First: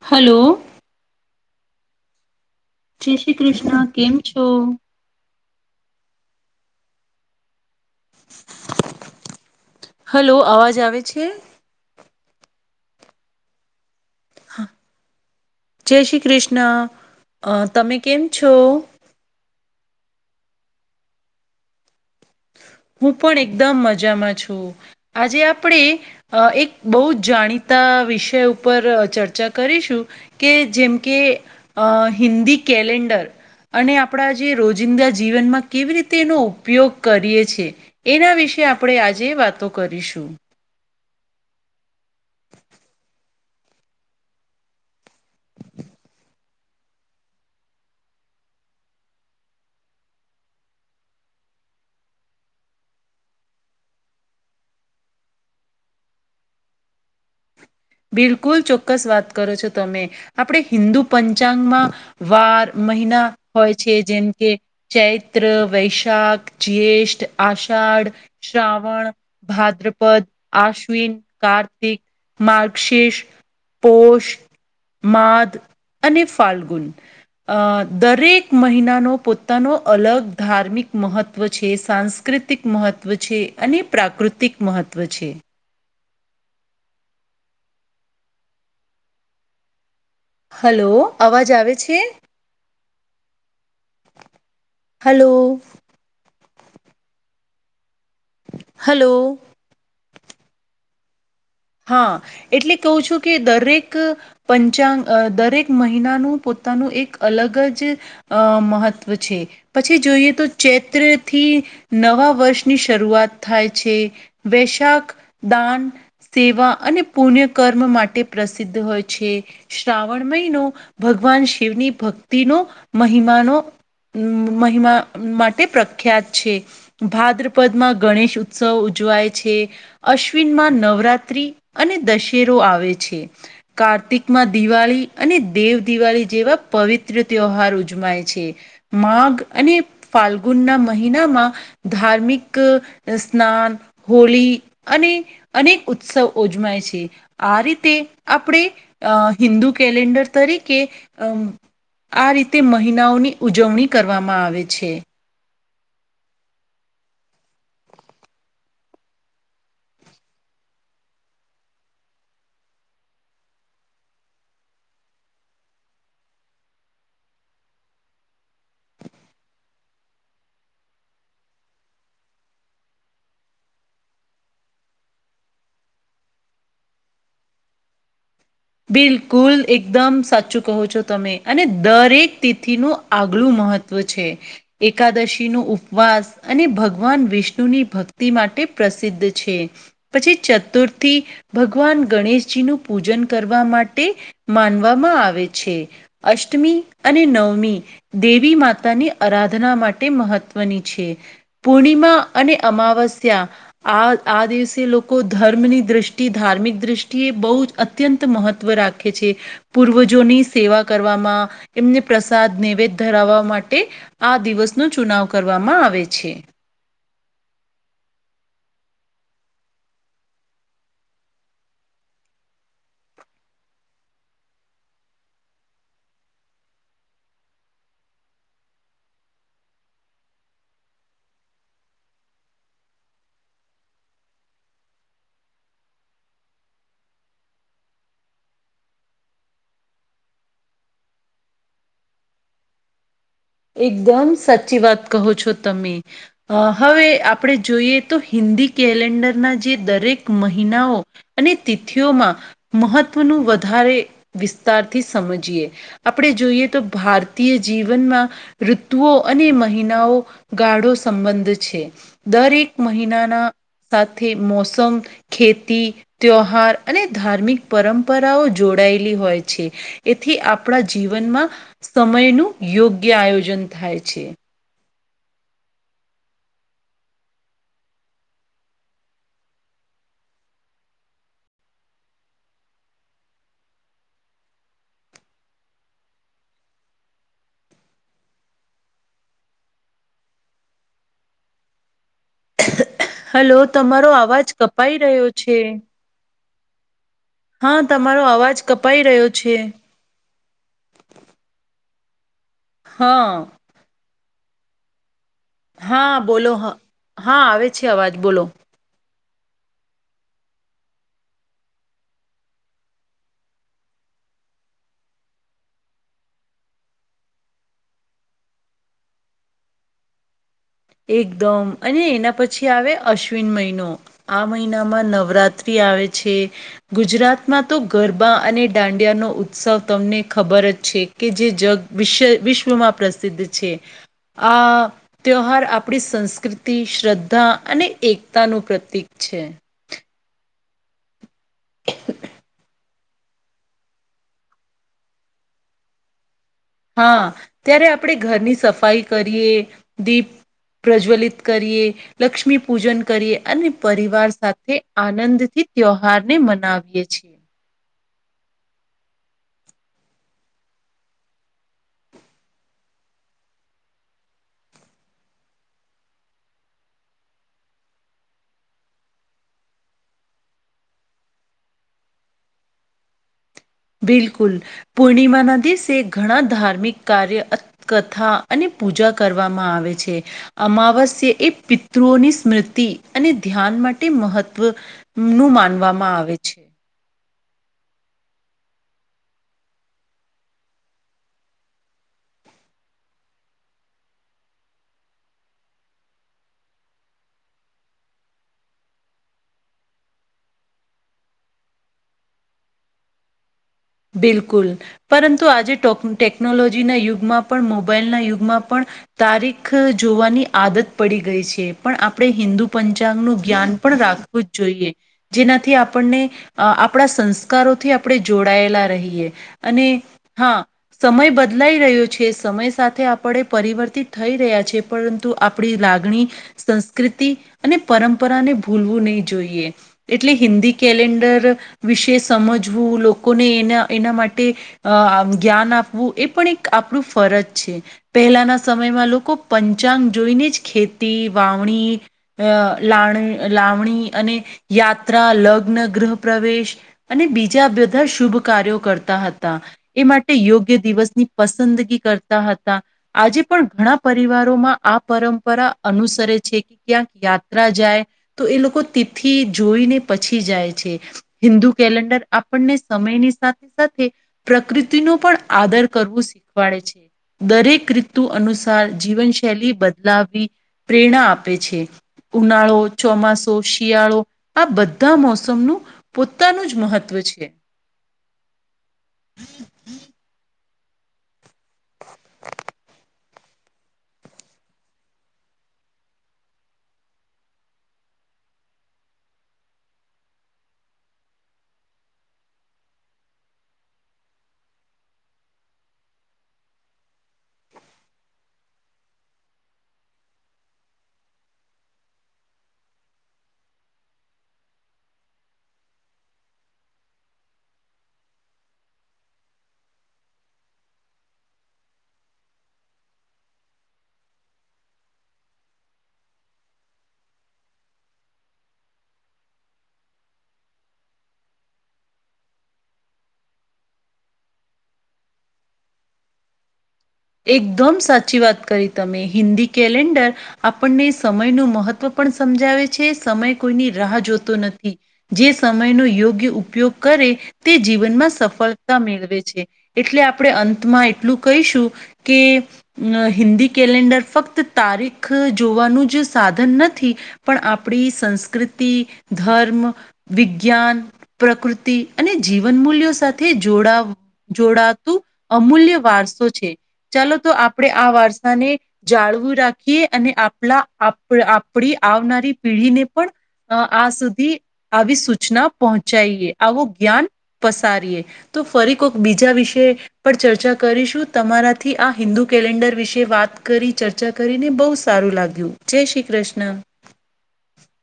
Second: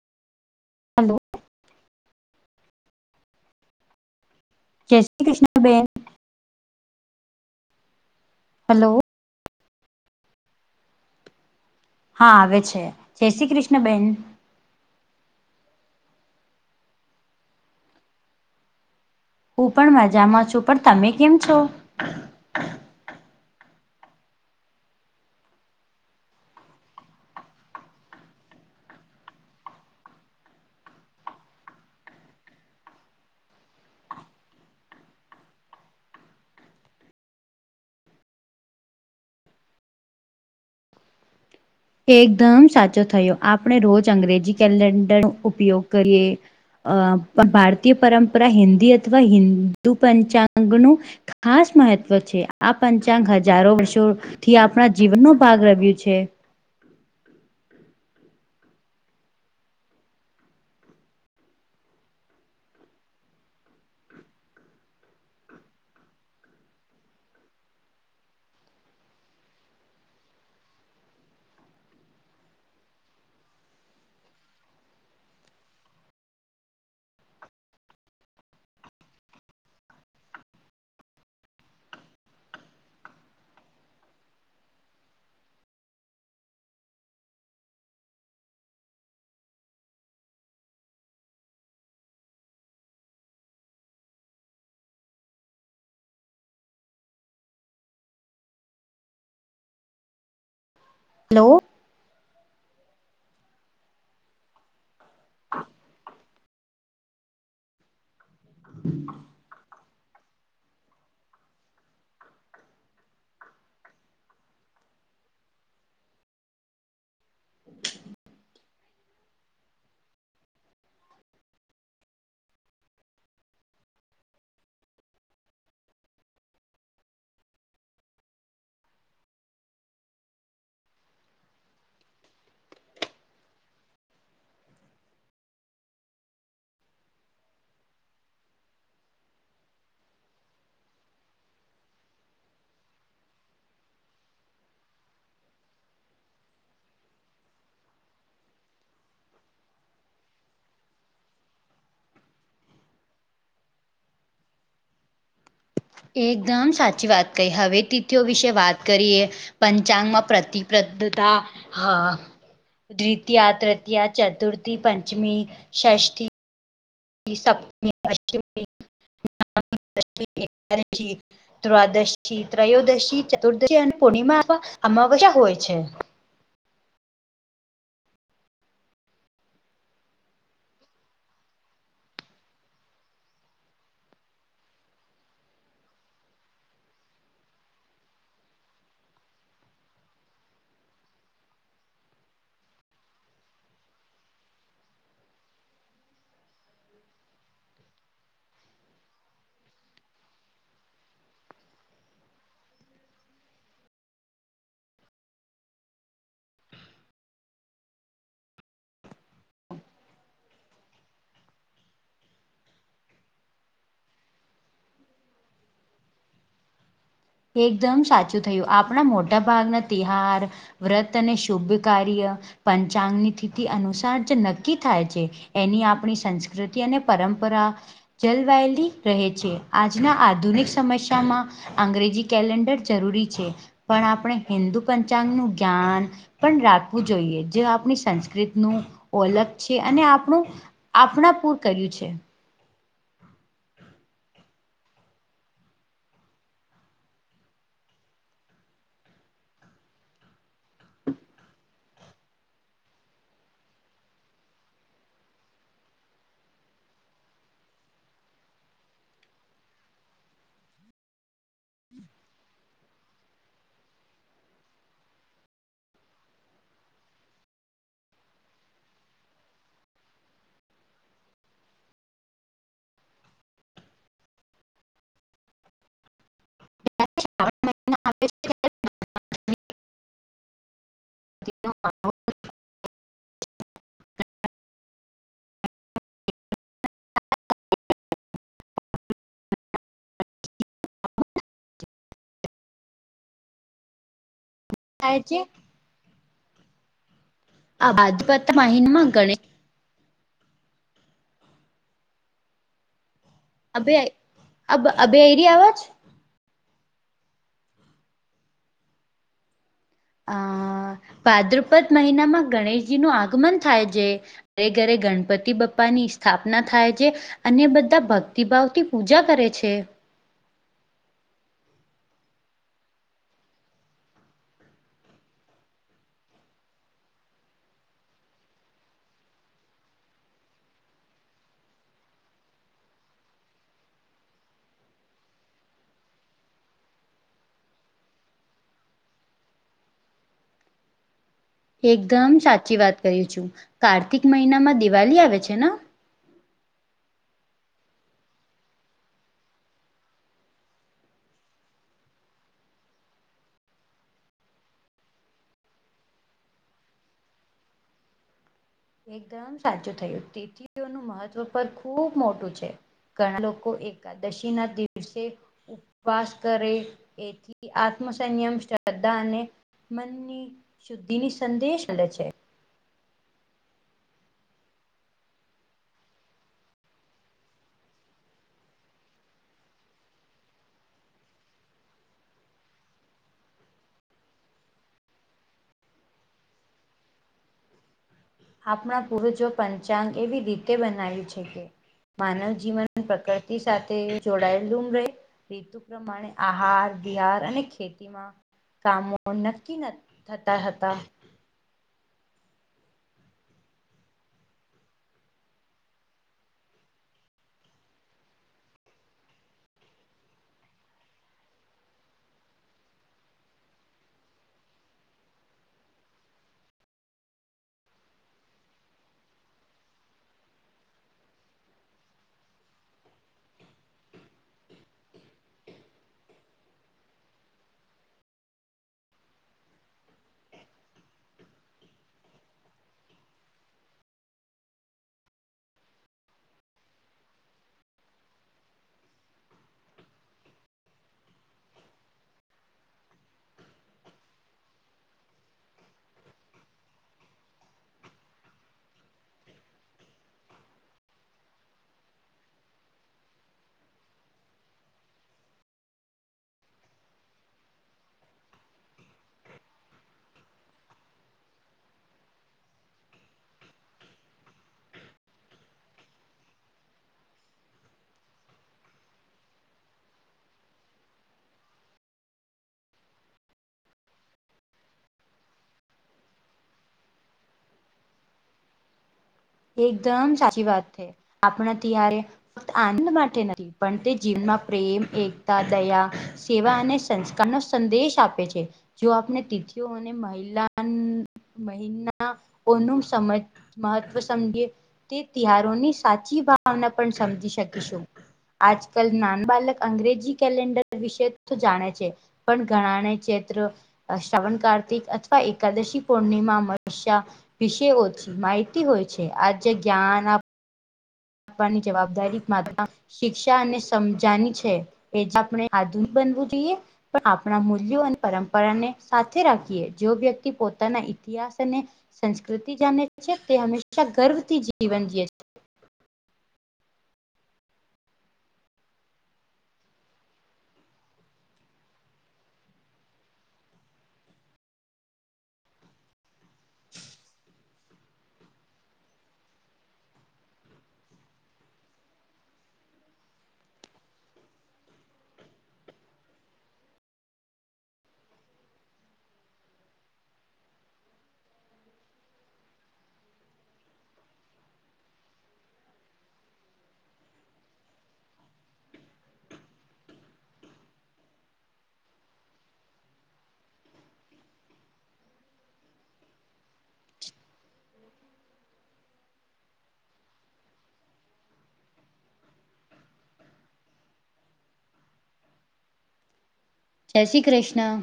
Hello hello જય શ્રી કૃષ્ણ કેમ છો જય શ્રી કૃષ્ણ બેન હલો હલો અવાજ આવે છે હા આવે છે જય શ્રી કૃષ્ણબેન હા જય શ્રી કૃષ્ણ તમે કેમ છો હું પણ મજામાં છું. પણ તમે કેમ છો? હું પણ એકદમ મજામાં છું આજે આપણેે અ એક બહુ જાણીતા વિષય ઉપર ચર્ચા કરીશું કે જેમ કે અ હિન્દી કેલેન્ડર અને આપણા જે રોજિંદા જીવનમાં કેવી રીતે એનો ઉપયોગ કરીએએ એના વિશે આપણેે આજે વાતો કરીશું એકદમ સાચો થયો આપણે રોજ અંગ્રેજી કેલેન્ડર ઉપયોગ કરીએ અ ભારતીય પરંપરા હિન્દી અથવા હિદુ પંચાંગનું ખાસ મહત્વ છે આ પંચાંગ હજારો વર્ષો થી આપણા જીવનનોો ભાગ રમ્યું છે બિલકુલ ચોક્કસ વાત કરો છો તમે આપણે હિન્દુ પંચાંગમાં વાર મહિના હોય છે જેમ કે ચૈત્ર વૈશાખ જ્યેષ્ઠ આષાઢ શ્રાવણ ભાદ્રપદ આશ્વિન કાર્તિક મા અક્ષીસ પોષ માદ અને ફાલ્ગુન અ દરેક મહિનાનો પોતાનો અલગ ધાર્મિક મહત્ત્વ છે સાંસ્ સાસ્કૃતિક મહત્ત્વ છે અને પ્રાકૃતિક મહત્વ છે હલો અવાજ આવે છે હલો હલો હલો હા એટલે કહું છું કે દરેક પંચાંગ દરેક મહિનાનું પોતાનું એક અલગ જ અ મહત્ત્વ છે પછી જોઈએ તો ચૈત્ર થી નવા વર્ષની શરૂઆત થાય છે વૈશાખ દાન સેવા અને પુણ્યકર્મ માટે પ્રસિદ્ધ હોય છે શ્રાવણ મહિનો ભગવાન શિવની ભક્તિનો મહિમાનો મહિમા માટે પ્રખ્યાત છે ભાદ્રપદમાં ગણેશ ઉત્સવ ઉજવાય છે અશ્વિનમાં નવે નવરાત્રી અને દશેરો આવે છે કાર્તિકમાં દિવાળી અને દેવ દિવાળી જેવા પવિત્ર ત્યહાર ઉજમાય છે માઘ અને ફાલ્ગુન ના મહિનામાં ધાર્મિક સ્નાન હોળી અને અનેક ઉત્સવ ઉજમાય છે આ રીતે આપણે અ હિન્દુ કેલેન્ડર તરીકે અમ આ રીતે મહિનાઓની ઉજવણી કરવામાં આવે છે એકદમ સાચી વાત કહી હવે તિથિઓ વિશે વાત કરીએ પંચાંગ માં પ્રતિબદ્ધતા હા દ્વિતીય તૃતીયા ચતુર્થી પંચમી ષ્ઠી સપ્તમ અષ્ટમીમી એકદશી દ્ર્વાદશી ત્રયોદશી ચતુર્દશી અને પૂર્ણિમા આમાં કશા હોય છે બિલકુલ એકદમ સાચું કહો છો તમે અને દરેક તિથિનું આગલું મહત્ત્વ છે એકાદશીનો ઉપવાસ અને ભગવાન વિષ્ણુની ભક્તિ માટે પ્રસિદ્ધ છે. પછી ચતુર્થી ભગવાન ગણેશજી નું પૂજન કરવા માટે માનવામાં આવે છે અષ્ટમી અને નવમી દેવી માતાની આરાધના માટે મહત્વની છે. પૂર્ણિમા અને અમાવસ્યા આ આ દિવસે લોકો ધર્મની દ્રષ્ટિ ધાર્મિક દ્રષ્ટિ બહુ જ અત અત્યંત મહત્ત્વ રાખે છે. પૂર્વજોની સેવા કરવામાં એમને પ્રસાદ નૈવેદ્ય ધરાવવા માટે આ દિવસ નો ચુનાવ કરવામાં આવે છે. એકદમ સાચું થયું આપણા મોટા ભાગના તિહાર વ્રત અને [unintelligible] કાર્ય પંચાંગની થીથી અનુસાર જ નક્કી થાય છે. એની આપણી સંસ્કૃતિ અને પરંપરા જલવાયેલી રહે છે આજના આધુનિક સમસ્યામાં અંગ્રેજી કેલેન્ડર જરૂરી છે પણ આપણે હિન્દુ પંચાંગનું જ્ઞાન પણ રાખવું જોઈએ જે આપણી સંસ્કૃતનું ઓલખ છે અને આપણું આપણા પુર કર્યું છે. એકદમ સાચી વાત કહો છો તમે અ હવે આપણે જોઈએ તો હિન્દી કેલેન્ડરના જે દરેક મહિનાઓ અને તિથિઓમાં મહત્વનું વધારે વિસ્તારથી સમજીએ. આપણે જોઈએ તો ભારતીય જીવનમાં ઋતુઓ અને મહિનાઓ ગાઢો સંબંધ છે દરેક મહિનાના સાથે મોસમ ખેતી ત્યોહાર અને ધાર્મિક પરંપરાઓ જોડાયેલી હોય છે. એથી આપણા જીવનમાં સમયનું યોગ્ય આયોજન થાય છે. [unintelligible] [unintelligible] [inaudible] હલો તમારો આવાજ કપાઈ રહ્યો છે. હા આ તમારો બાજપતા અવાજ કપાઈ મહિનમાં રહ્યો ગણેશ છે. હં. અભે અબ અભેરી આવાજ. હા બોલો હ હા આવે છે અવાજ બોલો. આ પાદ્રપદ મહિનામાં ગણેશજી નું આગમન થાય જે ઘરે ઘરે ગણપતિ બપ્પા ની સ્થાપના થાય છે. અને બધા ભક્તિભાવ થી પૂજા કરે છે. એકદમ અને એના પછી આવે અશ્વિન મહિનો. આ મહિનામાં નવરાત્રિ આવે છે. ગુજરાતમાં તો ગરબા અને દાંડિયાનો ઉત્સવ તમને ખબર જ છે. કે જે જગ વિશય વિશ્વમાં પ્રસિદ્ધ છે આ ત્યોહાર આપણી સંસ્કૃતિ શ્રદ્ધા અને એકતાનું પ્રતીક છે. એકદમ સાચી વાત કહીયુ છું કાર્તિક મહિનામાં દિવાલી આવે છે ના. હા ત્યારે આપણે ઘરની સફાઈ કરીએ દીપ પ્રજ્વલિત કરીએ. લક્ષ્મી પૂજન કરીએ અને પરિવાર સાથે આનંદથી ત્યોહાર ને મનાવીએ છીએ. એકદમ સાચું થયું [unintelligible] મહત્ત્વ પર ખુબ મોટું છે. ઘણા લોકો એકાદશી ના દિવસે વાસ કરે એથી આત્મસંયમ શ્રદ્ધા અને મનની શુદ્ધિ ની સંદેશ [unintelligible] છે. બિલકુલ પૂર્ણિમાના દિવસે ઘણા ધાર્મિક કાર્ય અથ કથા અને પૂજા કરવામાં આવે છે. અમાવસ્ય એ પિતૃઓની સ્મૃતિ અને ધ્યાન માટે મહત્વ નું માનવામાં આવે છે. આપણા પૂર્વજો પંચાંગ એવી રીતે બનાવી છે કે માનવ જીવન પ્રકૃતિ સાથે જોડાયેલું રહે પ્રમાણે આહાર બિહાર અને ખેતીમાં કામો નક્કી ન થતા હતા. બિલકુલ પરંતુ આજે ટેક ટેકનોલોજીના યુગમાં પણ મોબાઈલના યુગમાં પણ તારીખ જોવાની આદત પડી ગઈ છે પણ આપણે હિન્દુ પંચાંગનું જ્ઞાન પણ રાખ વુ જોઈએ જેનાથી આપણને આપણા સંસ્કારોથી આપણે જોડ જોડાયેલા રહીએ અને હા સમય બદલાઈ રહ્યો છે સમય સાથે આપણે પરિવર્તિત થઈ રહ્યા છે. પરંતુ આપણી લાગણી સંસ્કૃતિ અને પરંપરાને ભૂલવું નહી જોઈએ. એટલે હિન્દી કેલેન્ડર વિશે સમજવું લોકો લોકોને એના માટે અ જ્ઞાન આપવું એ પણ એક આપણું ફરજ છે. પહેલાના સમયમાં લોકો પંચાંગ જોઈને જ ખેતી વાવણી અ લા લાવણી અને યાત્રા લગ્ન ગૃહ પ્રવેશ અને બીજા બધા શુભ કાર્યો કરતા હતા. એ માટે યોગ્ય દિવસની પસંદગી કરતા હતા. આજે પણ ઘણા પરિવારોમાં આ પરંપરા અનુસરે છે ક્યાંક યાત્રા જાય તો એ લોકો તેથી જોઈને પછી જાય છે. હિન્દુ કેલેન્ડર આપ આપણને સમયની સાથે-સાથે પ્રકૃતિનું પણ આદર કરવું શીખવાડે છે. દરેક ઋતુ અનુસાર જીવનશૈલી બદલાવી પ્રેરણા આપે છે. ઉનાળો, ચોમાસો, શિયાળો આ બધા મોસમનું પોતાનું જ મહત્ત્વ છે. એકદમ સાચી વાત છે આપણે ત્યારે ફક્ત આનંદ માટે નથી પણ તે જીવનમાં પ્રેમ, એકતા, દયા, સેવા અને સંસ્કાર કારનો સંદેશ આપે છે જો આપણે તિથિઓ અને મહિલા મહિનાઓનું સમજ મહત્વ છે સમજી તે તહેવારોની સાચી ભાવના પણ સમજી શકીશું. આજકાલ નાન બાલક અંગ્રેજી કલેન્ડર વિશેય તો જાણે છે. પણ ઘણાને ચેત્ર શ્રાવણ કાર્તિક અથવા એકાદશી પૂર્ણિમા મવિષ્યા વિશે ઓછી માહિતી હોય છે આ જે જ્ઞાન આ આપવાની જવાબદારી માત્ર શિક્ષા અને સમજાની છે એ આપણે આધુનિક બનવું જોઈએ. પણ આપણા મૂલ્યો અને પરંપરાને સાથે રાખીએ જો વ્યક્તિ પોતાના ઇતિહાસને સંસ્કૃતિ જાને છે તે હંમેશા ગર્વથી જીવન જીવે છે. એકદમ સાચી વાત કરી તમે હિન્દી કેલેન્ડર આપણને સમયનું મહત્ત્વ પણ સમજાવે છે સમય કોઈની રાહ જોતો નથી. જે સમયનો યોગ્ય ઉપયોગ કરે તે જીવનમાં સફળતા મેળવે છે એટલે આપણે અંતમાં એટલું કહીશું કે હિન્દી કેલેન્ડર ફક્ત તારીખ જોવાનું જ સાધન નથી. પણ આપણી સંસ્કૃતિ, ધર્મ, વિજ્ઞાન પ્રકૃતિ અને જીવન મૂલ્યો સાથે જોડાવ જોડાતું અમૂલ્ય વારસો છે ચાલો તો આપણે આ વારસાને જાળવી રાખીએ અને આપણા આપણી આવનારી પેઢીને પણ આ સુધી આવી સૂચના પહોંચાડીએ. આવું જ્ઞાન પસારીએ તો ફરી કોક બીજા વિષય પર ચર્ચા કરીશું તમારા થી આ હિન્દુ કેલેન્ડર વિશે વાત કરી ચર્ચા કરીને બ‌ઉ સારું લાગ્યું. જય શ્રી કષ્ણ. જય શ્રી કૃષ્ણ.